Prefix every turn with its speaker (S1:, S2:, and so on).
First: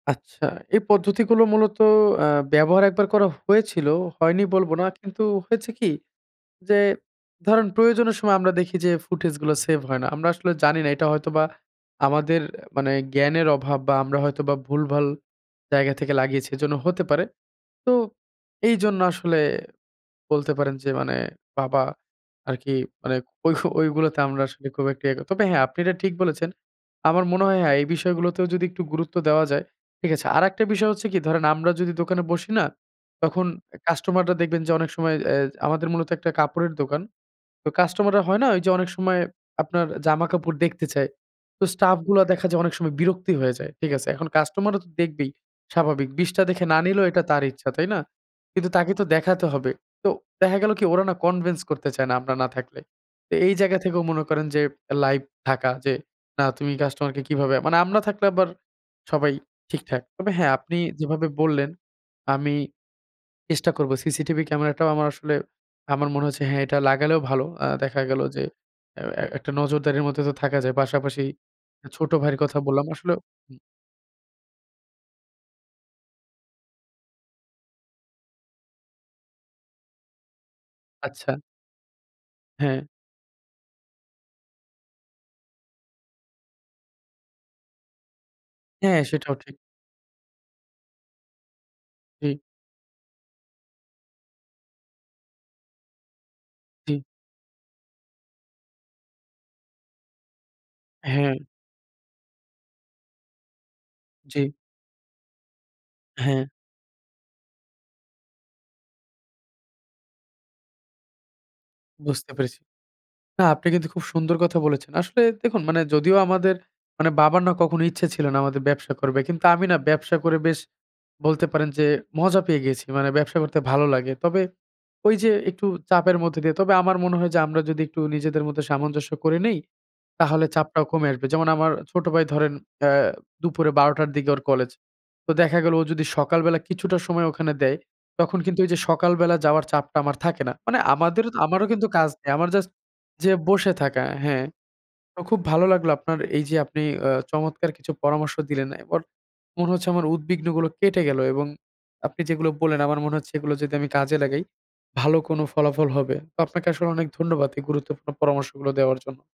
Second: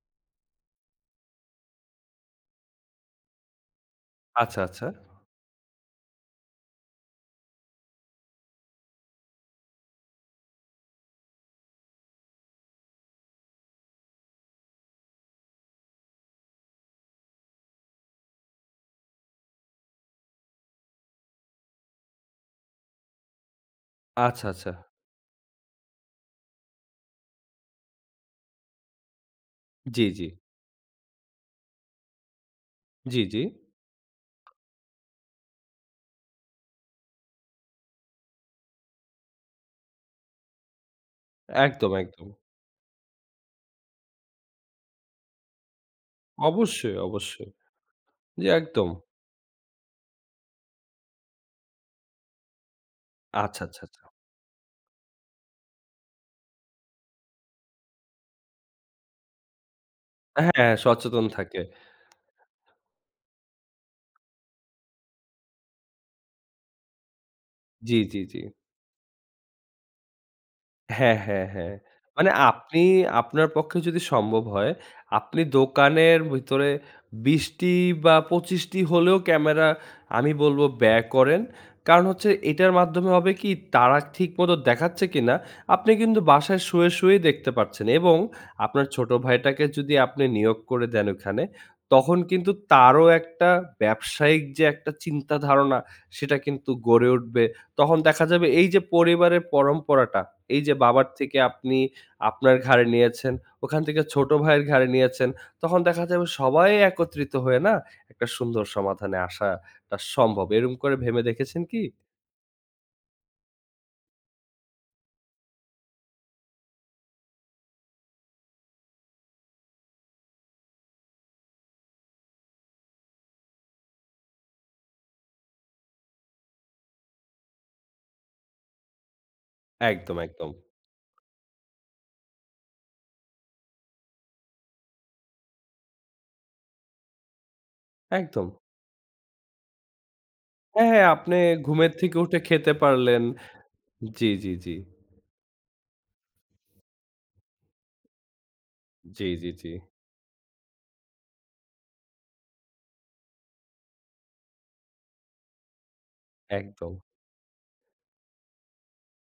S1: আচ্ছা, এই পদ্ধতিগুলো মূলত অ্যা ব্যবহার ১ বার করা হয়েছিল। হয়নি
S2: আচ্ছা,
S1: বলবো
S2: আচ্ছা।
S1: না। কিন্তু হয়েছে কি? যে ধরেন প্রয়োজনের সময় আমরা দেখি যে ফুটেজগুলো সেভ হয় না। আমরা আসলে জানি না এটা হয়তোবা আমাদের মানে জ্ঞানের অভাব বা, আমরা হয়তোবা ভুলভাল জায়গা থেকে লাগিয়েছি, এজন্য হতে পারে। তো এইজন্য আসলে বলতে পারেন যে মানে, বাবা আরকি মানে ওইহ ওইগুলোতে আমরা
S2: আচ্ছা,
S1: আসলে
S2: আচ্ছা।
S1: খুব একটা ইয়ে ক তবে, হ্যাঁ, আপনি এটা ঠিক বলেছেন। আমার মনে হয় হ্যাঁ, এই বিষয়গুলোতেও যদি একটু গুরুত্ব দেওয়া যায়,
S2: জি,
S1: ঠিক
S2: জি।
S1: আছে। আরেকটা বিষয় হচ্ছে কি ধরেন আমরা যদি দোকানে বসি না,
S2: জি, জি।
S1: তখন কাস্টমাররা দেখবেন যে অনেক সময় অ্যা আমাদের মূলত একটা কাপড়ের দোকান। তো কাস্টমাররা হয় না, ওইযে অনেক সময় আপনার জামাকাপড় দেখতে চায়। তো
S2: একদম,
S1: স্টাফগুলা
S2: একদম।
S1: দেখা যায় অনেক সময় বিরক্তি হয়ে যায়, ঠিক আছে। এখন কাস্টমাররা তো দেখবেই স্বাভাবিক। ২০ টা দেখে না
S2: অবশ্যই,
S1: নিলেও এটা তার
S2: অবশ্যই।
S1: ইচ্ছা, তাই না?
S2: জি,
S1: কিন্তু
S2: একদম।
S1: তাকে তো দেখাতে হবে। তো দেখা গেলো কি? ওরা না কনভিন্স করতে চায় না আমরা না থাকলে। তা এই
S2: আচ্ছা,
S1: জায়গা
S2: আচ্ছা, আচ্ছা।
S1: থেকেও মনে করেন যে লাইভ থাকা যে, না, তুমি কাস্টমার কে কিভাবে মানে আমরা থাকলে আবার সবাই ঠিকঠাক। তবে হ্যাঁ,
S2: হ্যাঁ,
S1: আপনি
S2: সচেতন
S1: যেভাবে
S2: থাকে।
S1: বললেন আমি চেষ্টা করবো। সিসিটিভি ক্যামেরাটাও আমার আসলে আমার মনে হচ্ছে, হ্যাঁ, এটা লাগালেও ভালো। আ
S2: জি,
S1: দেখা
S2: জি,
S1: গেল
S2: জি।
S1: যে অ্যা অ্যা একটা নজরদারির মধ্যে তো থাকা যায়।
S2: হ্যাঁ,
S1: পাশাপাশি
S2: হ্যাঁ, হ্যাঁ।
S1: এ ছোট
S2: মানে
S1: ভাইয়ের কথা
S2: আপনি
S1: বললাম আসলে
S2: আপনার
S1: হু।
S2: পক্ষে যদি সম্ভব হয়, আপনি দোকানের ভিতরে ২০ টি বা ২৫ টি হলেও ক্যামেরা আমি বলবো ব্যয় করেন।
S1: আচ্ছা।
S2: কারণ হচ্ছে এটার
S1: হ্যাঁ।
S2: মাধ্যমে হবে কি? তারা ঠিকমতো দেখাচ্ছে কিনা আপনি কিন্তু বাসায় শুয়ে, শুয়েই দেখতে পারছেন এবং আপনার
S1: হ্যাঁ,
S2: ছোট
S1: সেটাও ঠিক।
S2: ভাইটাকে যদি আপনে নিয়োগ করে দেন ওখানে, তখন
S1: জি।
S2: কিন্তু তারও একটা ব্যবসায়িক যে একটা চিন্তা ধারণা, সেটা কিন্তু
S1: জি।
S2: গড়ে উঠবে। তখন দেখা যাবে এইযে পরিবারের পরম্পরাটা, এই যে বাবার
S1: হ্যাঁ।
S2: থেকে আপনি আপনার ঘাড়ে নিয়েছেন, ওখান থেকে ছোট
S1: জি।
S2: ভাইয়ের ঘাড়ে নিয়েছেন, তখন দেখা যাবে
S1: হ্যাঁ।
S2: সবাই একত্রিত হয়ে না একটা সুন্দর সমাধানে আসাটা সম্ভব। এরকম করে ভেবে দেখেছেন কি?
S1: বুঝতে পেরেছি। না, আপনি কিন্তু খুব সুন্দর কথা বলেছেন। আসলে দেখুন মানে যদিও আমাদের মানে বাবার না কখনো ইচ্ছে ছিল না আমাদের ব্যবসা করবে। কিন্তু আমি না ব্যবসা করে বেশ বলতে পারেন যে মজা পেয়ে গিয়েছি। মানে ব্যবসা করতে ভালো লাগে। তবে ঐযে একটু চাপের মধ্যে দিয়ে তবে আমার মনে হয় যে আমরা যদি একটু নিজেদের মধ্যে সামঞ্জস্য করে নেই,
S2: একদম,
S1: তাহলে
S2: একদম।
S1: চাপটাও কমে আসবে। যেমন আমার ছোট ভাই ধরেন অ্যা দুপুরে ১২ টার দিকে ওর কলেজ। তো দেখা গেল ও যদি সকালবেলা কিছুটা সময় ওখানে দেয়, তখন
S2: একদম।
S1: কিন্তু ওইযে সকালবেলা যাওয়ার চাপটা আমার থাকে না। মানে
S2: হ্যাঁ, হ্যাঁ,
S1: আমাদেরও
S2: আপনে
S1: আমারও কিন্তু
S2: ঘুমের
S1: কাজ
S2: থেকে
S1: নেই।
S2: উঠে
S1: আমার জাস্ট
S2: খেতে পারলেন।
S1: যেয়ে বসে থাকা
S2: জি,
S1: হ্যাঁ,
S2: জি, জি।
S1: অ খুব ভালো লাগলো আপনার এইযে আপনি অ্যা চমৎকার কিছু পরামর্শ দিলেন। এখন
S2: জি, জি, জি।
S1: মনে হচ্ছে আমার উদ্বিগ্নগুলো কেটে গেল এবং আপনি যেগুলো বললেন, আমার মনে হচ্ছে এগুলো যদি আমি কাজে লাগাই, ভালো কোন ফলাফল হবে। তো আপনাকে আসলে
S2: একদম।
S1: অনেক ধন্যবাদ এই গুরুত্বপূর্ণ পরামর্শগুলো দেওয়ার জন্য।